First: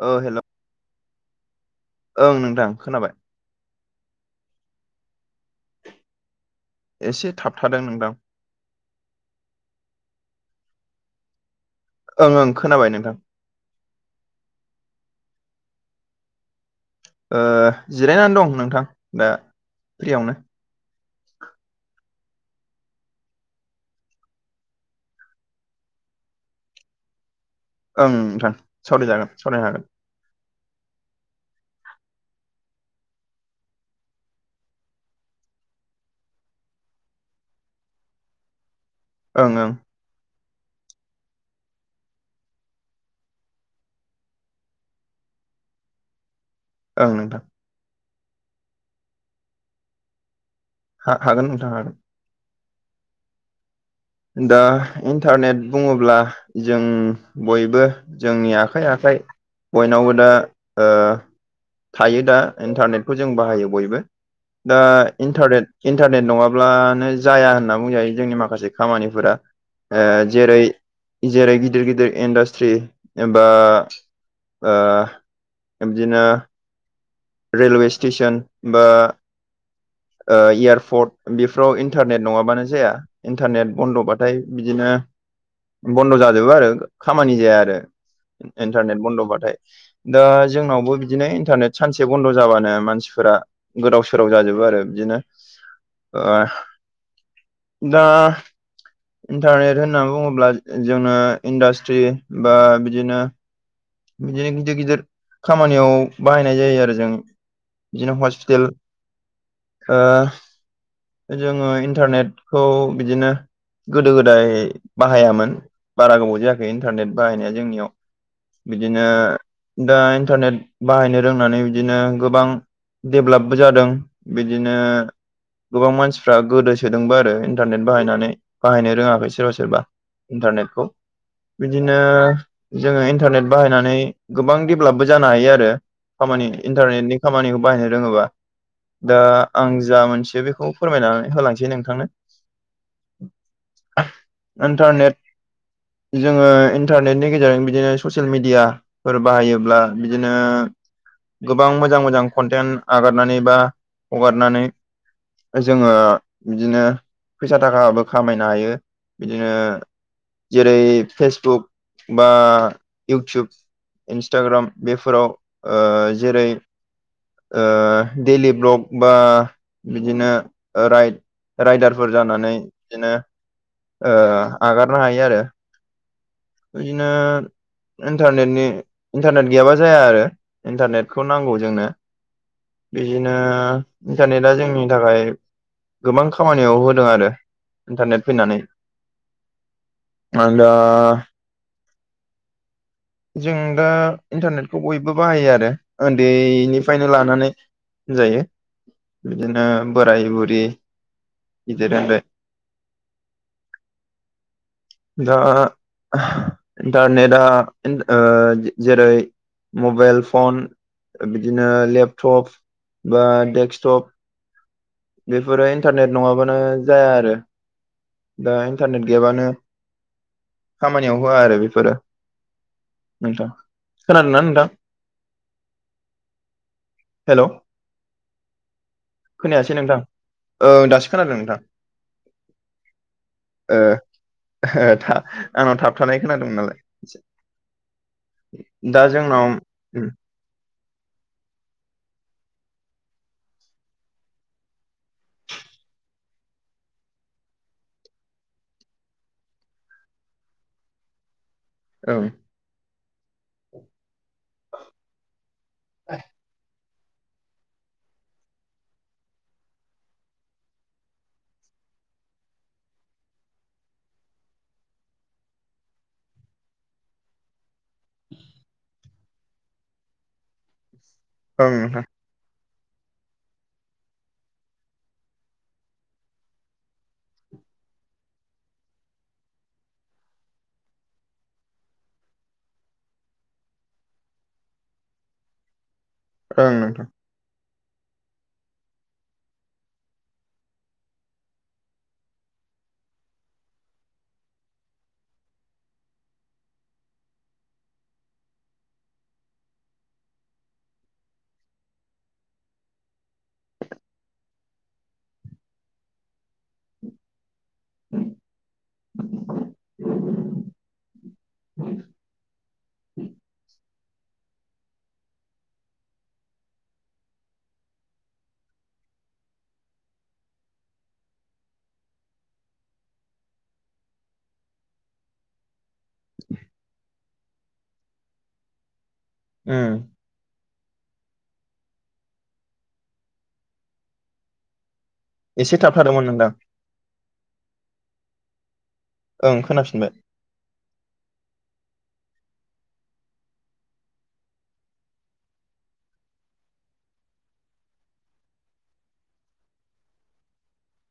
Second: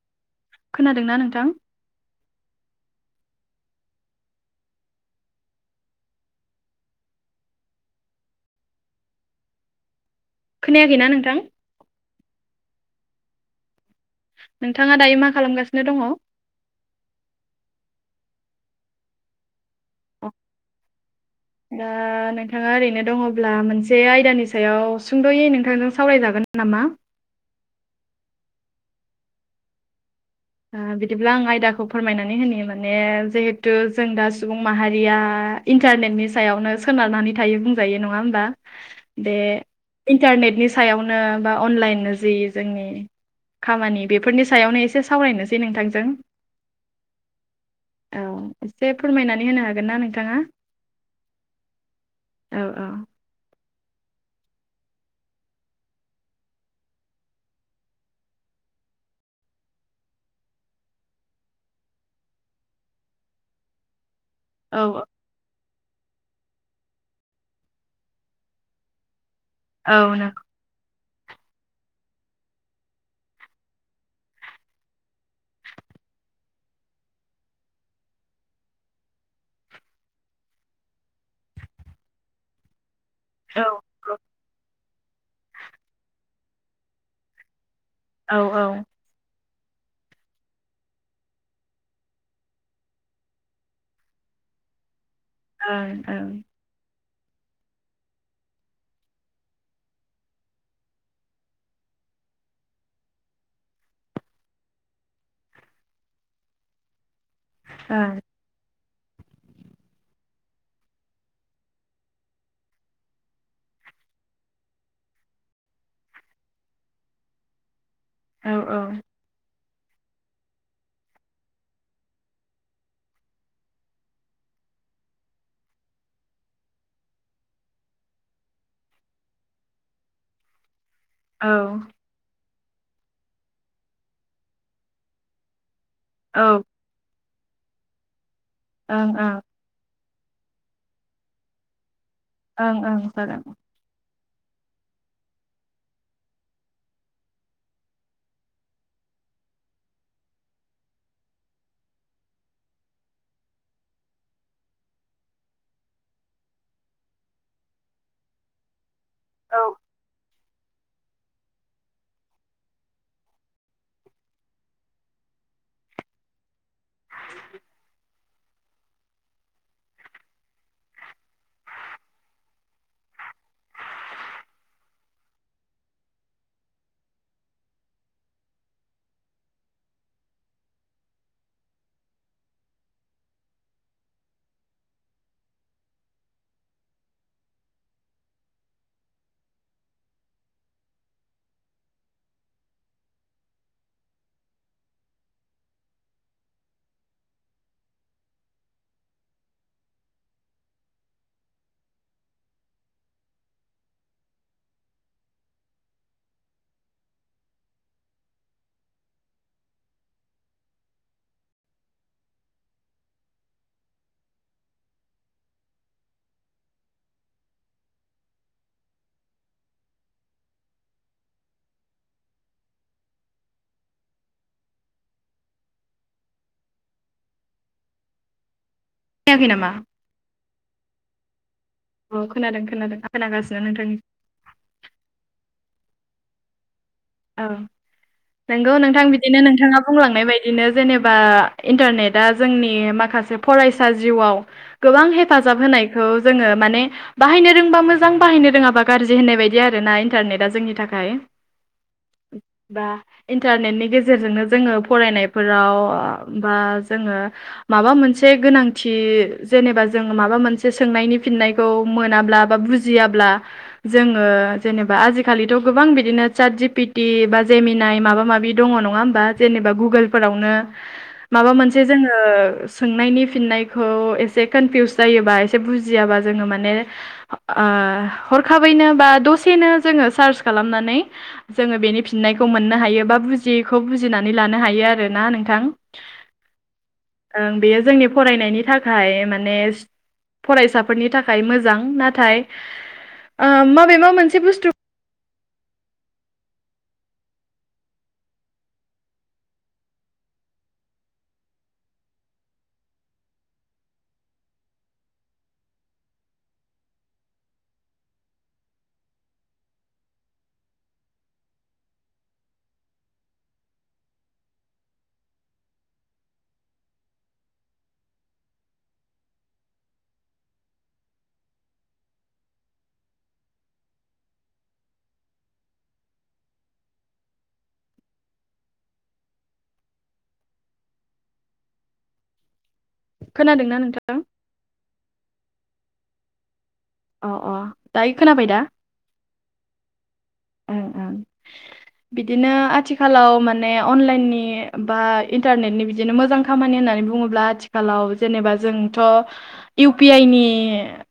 औ हेल' खोनादोंना नोंथां? ओं नोंथां खोनाबाय। एसे थाबथादों नोंदां खोनायाखैना नोंथां? ओं ओं खोनाबाय नोंथां। नोंथाङा दायो मा खालामगासिनो दङ? ओ जिरायनानै दं नोंथां दा फ्रियावनो। दा नोंथाङा ओरैनो दङब्ला मोनसे आयदानि सायाव सुंद'यै नोंथांजों सावरायजागोन नामा? ओं नोंथां सावरायजागोन सावररायनो हागोन। ओ बिदिब्ला आं आयदाखौ फोरमायनानै होनो माने जिहेथु जों दा सुबुं माहारिया इन्टारनेटनि सायावनो सोनारनानै थायो बुंजायो नङा होमबा बे ओं ओं इन्टारनेटनि सायावनो बा अनलाइन जि जोंनि खामानि बेफोरनि सायावनो एसे सावरायनोसै नोंथांजों। ओं नोंथां औ एसे फोरमायनानै होनो हागोन ना नोंथाङा? हा हागोन नोंथां हागोन। औ औ दा इन्टारनेट बुङोब्ला जों बयबो जोंनि आखाइ आखाइ बयनावबो दा ओ थायो दा इन्टारनेटखौ जों बाहायो बयबो दा औ इन्टारनेट इन्टारनेट नङाब्लानो जाया होनना बुंजायो जोंनि माखासे खामानिफोरा ओ औ नों जेरै जेरै-गिदिर गिदिर इन्डास्ट्रि एबा ओ बिदिनो रेलवे स्टेसन बा एयारपर्ट बेफोराव इन्टारनेट नङाबानो जाया औ इन्टारनेट बन्द'बाथाय बिदिनो बन्द' जाजोबो आरो खामानि जाया आरो औ ओं ओं इन्टारनेट बन्द'बाथाय दा जोंनावबो बिदिनो इन्टारनेट सानसे बन्द' जाबानो मानसिफोरा गोदाव सोराव जाजोबो आरो बिदिनो। ओ ओं दा इन्टारनेट होनना बुङोब्ला जोंनो इन्डास्ट्रि बा बिदिनो बिदिनो गिदिर गिदिर खामानियाव बाहायनाय जायो आरो जों औ बिदिनो हस टेल ओ जोंङो इन्टारनेटखौ बिदिनो गोदो गोदाय बाहायामोन बारा गोबाव जायाखै इन्टारनेट बाहायनाया जोंनियाव औ औ बिदिनो दा इन्टारनेट बाहायनो रोंनानै बिदिनो गोबां देभेलपबो जादों बिदिनो गोबां मानसिफ्रा गोदोसोदोंबो आरो इन्टारनेट बाहायनानै बाहायनो रोङाखै सोरबा सोरबा इन्टारनेटखौ ओं बिदिनो जोंङो इन्टारनेट बाहायनानै गोबां देभलपबो जानो हायो आरो खामानि ओं इन्टारनेटनि खामानिखौ बाहायनो रोङोबा दा आं जा मोनसे बेखौ फोरमायनानै होलांसै नोंथांनो ओं ओं जागोन। इन्टारनेट जोऔङो इन्टारनेटनि गेजेरजों बिदिनो ससे ससियेल मिडियाफोर बाहायोब्ला बिदिनो गोबां मोजां मोजां कन्टेन्ट आगारनानै बा हगारनानै जोङो बिदिनो फैसा थाखाबो खामायनो हायो बिदिनो औ जेरै फेसबुक बा इउटुब इन्सटाग्राम बेफोराव ओ जेरै ओ डेलि ब्लक बा बिदिनो राइड रायदारफोर जानानै बिदिनो एगारनो हायो आरो बिदिनो इन्टारनेटनि इन्टारनेट गैयाबा जाया आरो इन्टारनेटखौ नांगौ जोंनो बिदिनो इन्टारनेटआ जोंनि थाखाय गोबां खामानियाव होदों आरो इन्टारनेट फैनानै मानोना जों दा इन्टारनेटखौ बयबो बाहायो आरो उन्दैनिफ्रायनो लानानै होन जायो बिदिनो बोराय बुरि गिदिर उन्दै [inaudible] दा इन्टारनेटआ ओ जेरै मबाइल फन बिदिनो लेपटप बा डेक्स्कटप बेफोरो इन्टारनेट नङाबानो जाया आरो दा इन्टारनेट गेबानो खामानियाव होआ आरो बेफो फोरो नोंथां खोनादोंना नोंथां हेल' [inaudible] नामा खोनायासै नोंथां ओं दासो खोनादों नोंथां औ खोनादों खोनादों आं खोनागासिनो औ नोंथांनि आंनाव थाबथ खोनादोंमोन नालाय औ नंगौ नोंथां दा बिदिनो जोंनाव नोंथाङा उम बुंलांनाय बायदिनो जेनेबा इन्टारनेटआ जोंनि माखासे फरायसा जिउआव गोबां हेफाजाब होनायखौ जोङो माने बाहायनो रोंबा मोजां बाहायनो रोङाबा गाज्रि होननाय बायदि आरोना इन्टारनेटआ जोंनि थाखाय औ बा इन्टारनेटनि गेजेरजोंनो जोङो फरायनायफोराव बा जोङो माबा मोनसे गोनांथि जेनेबा जों माबा मोनसे सोंनायनि फिननाय खौ मोनाब्ला बा बुजियाब्ला जोङो जेनेबा आजिखालिथ' गोबां बिदिनो चादज पिट टि बा जेमिनाय माबा माबि दङ नङा होमबा जेनेबा गुगोलफोरावनो माबा ओं मोनसे नोंथां जोङो सोंनायनि फिननायखौ एसे कनफिउस जायोबा एसे बुजियाबा जोङो माने हरखाबैनो बा दसेनो जोङो सार्च खालामनानै जोङो बेनि फिननायखौ मोननो हायो बा बुजियैखौ बुजिनानै लानो हायो आर ना नोंथां ओं नोंथां ओं बेयो जोंनि फरायनायनि थाखाय माने फरायसाफोरनि थाखाय मोजां नाथाय माबे मा मोनसे बुस्थु [inaudible] [inaudible] [inaudible] औ खोनादों ना नोंथां एसे थाबथादोंमोन नोंथां अ अ दायो खोनाबाय दा ओं खोनाफिनबाय ओ ओं बिदिनो आथिखालाव माने अनलाइननि बा इन्टारनेटनि बिदिनो मोजां खामानि होननानै बुङोब्ला आथिखालाव जेनेबा जोंथ' इउ पि आइ नि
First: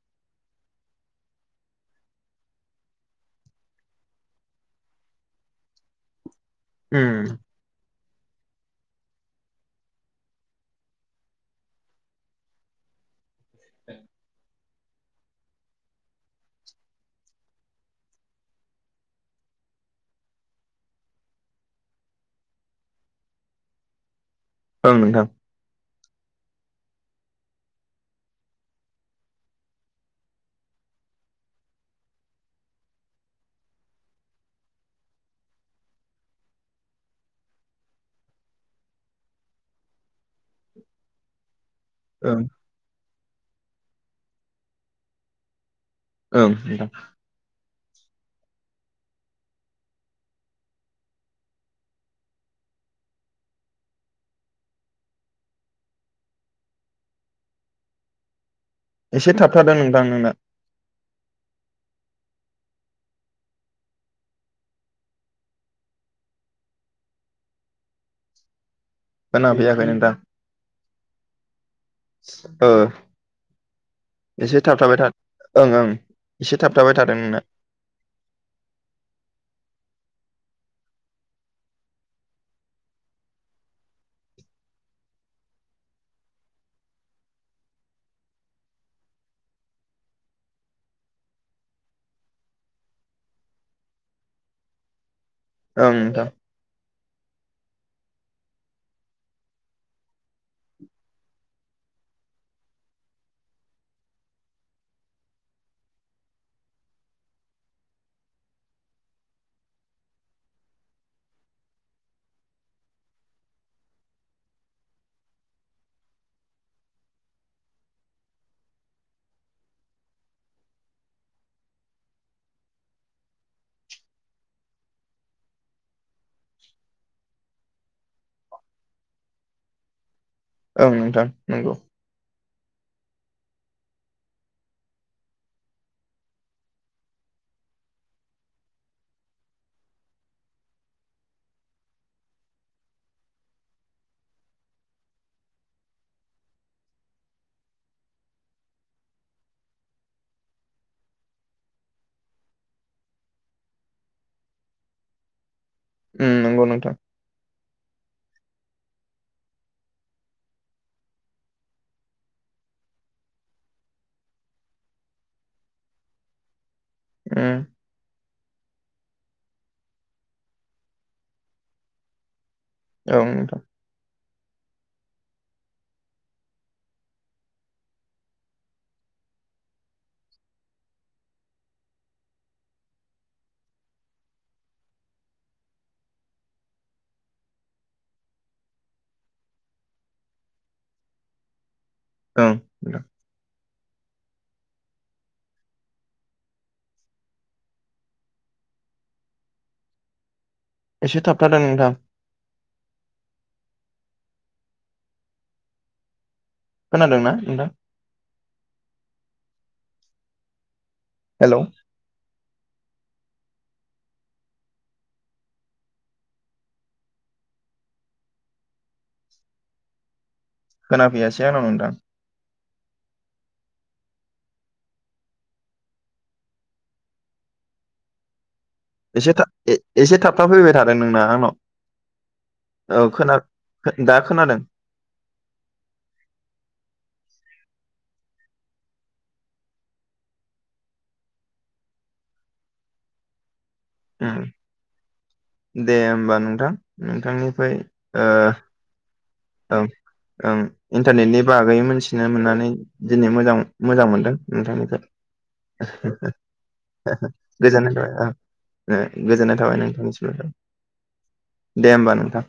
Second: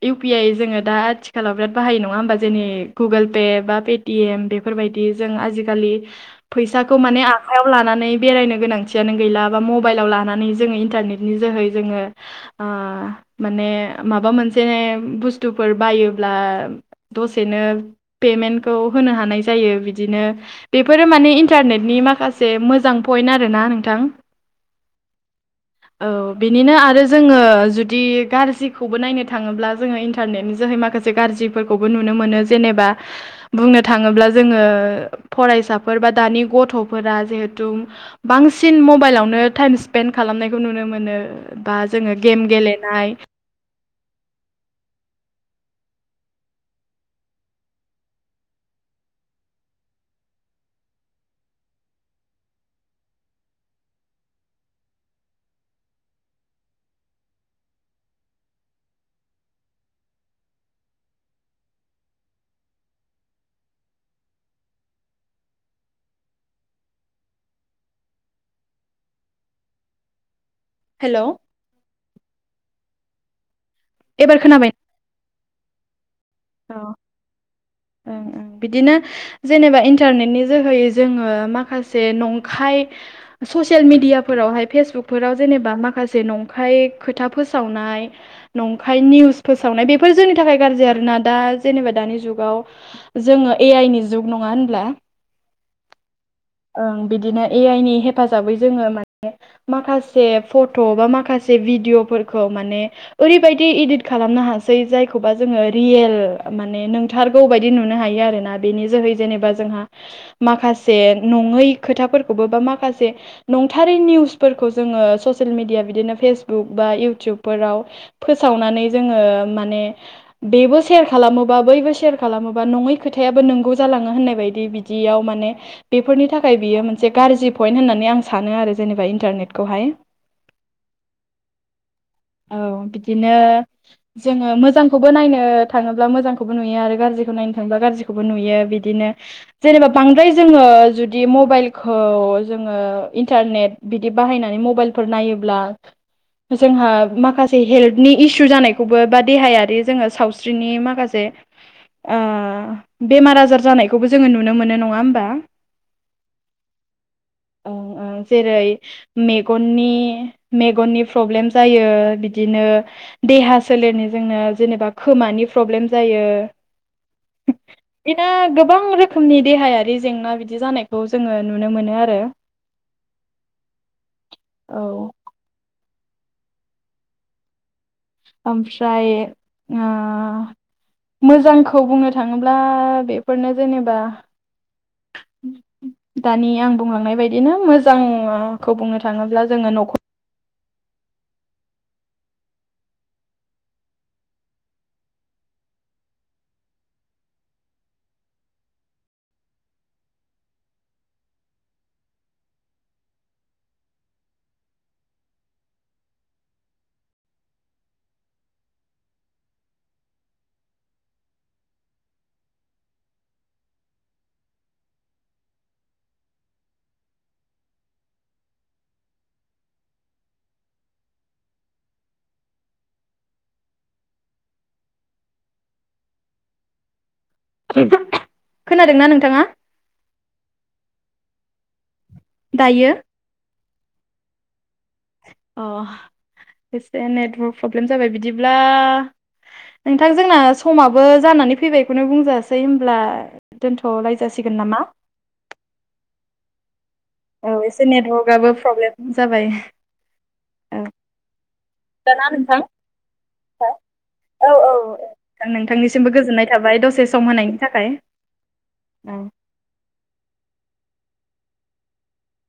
इउ पि आइ जोङो दा आथिखालाव बिराद बाहायायो नङा होमबा जोंनि गुगोल पे बा पे टि एम बेफोरबायदि जों आजिखालि फैसाखौ माने उम आखायाव लानानै बेरायनो गोनांथियानो गैला। बा मबाइलाव लानानै जोङो इन्टारनेटनि जोहै जोङो ओ माने माबा मोनसे बुस्थुफोर बायोब्ला दसेनो पेमेन्टखौ होनो हानाय जायो बिदिनो बेफोरो माने इन्टारनेटनि माखासे मोजां पइन्ट आरो ना नोंथां। ओं नोंथां। औ बेनिनो आरो जोङो जुदि गाज्रिखौबो नायनो थाङोब्ला जोङो इन्टारनेटनि जोहै माखासे गाज्रिफोरखौबो नुनो मोनो जेनेबा बुंनो थाङोब्ला जोङो फरायसाफोर बा दानि गथ'फोरा जिहेथु बांसिन मबाइलावनो टाइम स्पेन्ड खालामनायखौ नुनो मोनो। बा जोङो ओं गेम गेलेनाय ओं एसे थाबथादों नोंथां नोंना। खोनाफैयाखै नोंथां। हेल' ओ एबार एसे खोनाबाय थाब थाबाय था ओं ओं एसे औ थाबथाबाय थादों नोंना। ओं ओं बिदिनो जेनेबा इन्टारनेटनि जोहै जोङो माखासे नंखाय ससियेल मिडियाफोरावहाय फेसबुकफोराव जेनेबा माखासे नंखाय खोथा फोसावनाय नंखाय निउस फोसावनाय बेफोर जोंनि थाखाय गाज्रि आरोना दा जेनेबा दानि जुगाव। जोङो ए आइ नि जुग नङा होनब्ला? ओं नोंथां ओं बिदिनो ए आइ नि हेफाजाबै जोङो माने माखासे फट' बा माखासे भिडिअ'फोरखौ माने ओरैबायदि इदित खालामनो हासै जायखौबा जोङो रियेल माने नोंथार बायायदि नुनो हायो आरोना बेनि जोहै जेनेबा जोंहा माखासे नङै खोथाफोरखौबो बा माखासे नंथारै निउसफोरखौ जोङो ससियेल मिडिया बिदिनो फेसबुक बा इउटुबफोराव फोसावनानै जोङो माने बेबो सेयार खालामोबा बैबो सेयार खालामोबा नङै खोथायाबो नंगौ जालाङो होननाय बायदि बिदियाव माने बेफोरनि थाखाय बियो मोनसे गाज्रि पइन्ट होननानै आं सानो आरो जेनेबा इन्टारनेटखौहाय। ओं नोंथां नंगौ। औ बिदिनो जोङो मोजांखौबो नायनो थाङोब्ला मोजांखौबो नुयो आरो। गाज्रिखौ नायनो थांबा गाज्रिखौबो नुयो। बिदिनो जेनेबा बांद्राय जोङो जुदि मबाइलखौ जोङो इन्टारनेट बिदि बाहायनानै मबाइलफोर नायोब्ला जोंहा माखासे हेल्थनि इसु जानायखौबो बा देहायारि जोङो सावस्रिनि माखासे ओ बेमार आजार जानायखौबो जोङो नुनो मोनो। नङा होमबा? ओ। नंगौ नोंथां ओंं जेरै मेगननि मेगननि प्रब्लेम जायो बिदिनो देहा सोलेरनिजोंनो जेनेबा खोमानि प्रब्लेम जायो। उम। बिदिनो गोबां रोखोमनि देहायारि जेंना बिदि जानायखौ जोङो नुनो मोनो आरो। ओं नोंथां। औ। ओमफ्राय ओ मोजांखौ बुंनो थाङोब्ला बेफोरनो जेनेबा दानि आं बुंलांनाय बायदिनो मोजांखौ बुंनो थाङोब्ला जोङो न'खर ओं। नोंथां एसे थाबथादों नोंथां। खोनादों ना नोंथां? हेलव? खोनाफैयासै आंनाव नोंथां। [inaudible] खोनादोंना एसे नोंथाङा था एसे थाबथाफैबाय थादों नोंना आंनाव। दायो औ खोना दा खोनादों। अ एसे नेटवर्क प्रब्लेम जाबाय बिदिब्ला नोंथां जोंना समाबो जानानै फैबायखौनो बुंजासै, होनब्ला दोनथ' उम लायजासिगोन नामा? दे होमबा नोंथां। औ नोंथांनिफ्राय एसे ओ नेटवर्कआबो प्रब्लेम जाबाय। ओं ओं औ इन्टारनेटनि बागै मोनथिनो ना मोननानै नोंथां दिनै मोजां मोजां मोनदों औ औ नोंथांनिफ्राय। नोंथांनिसिमबो गोजोननाय थाबाय दसे सम होनायनि थाखाय गोजोननाय थाबाय ओं। ओ औ गोजोननाय थाबाय नोंथांनिसिमबो। दे होमबा नोंथां।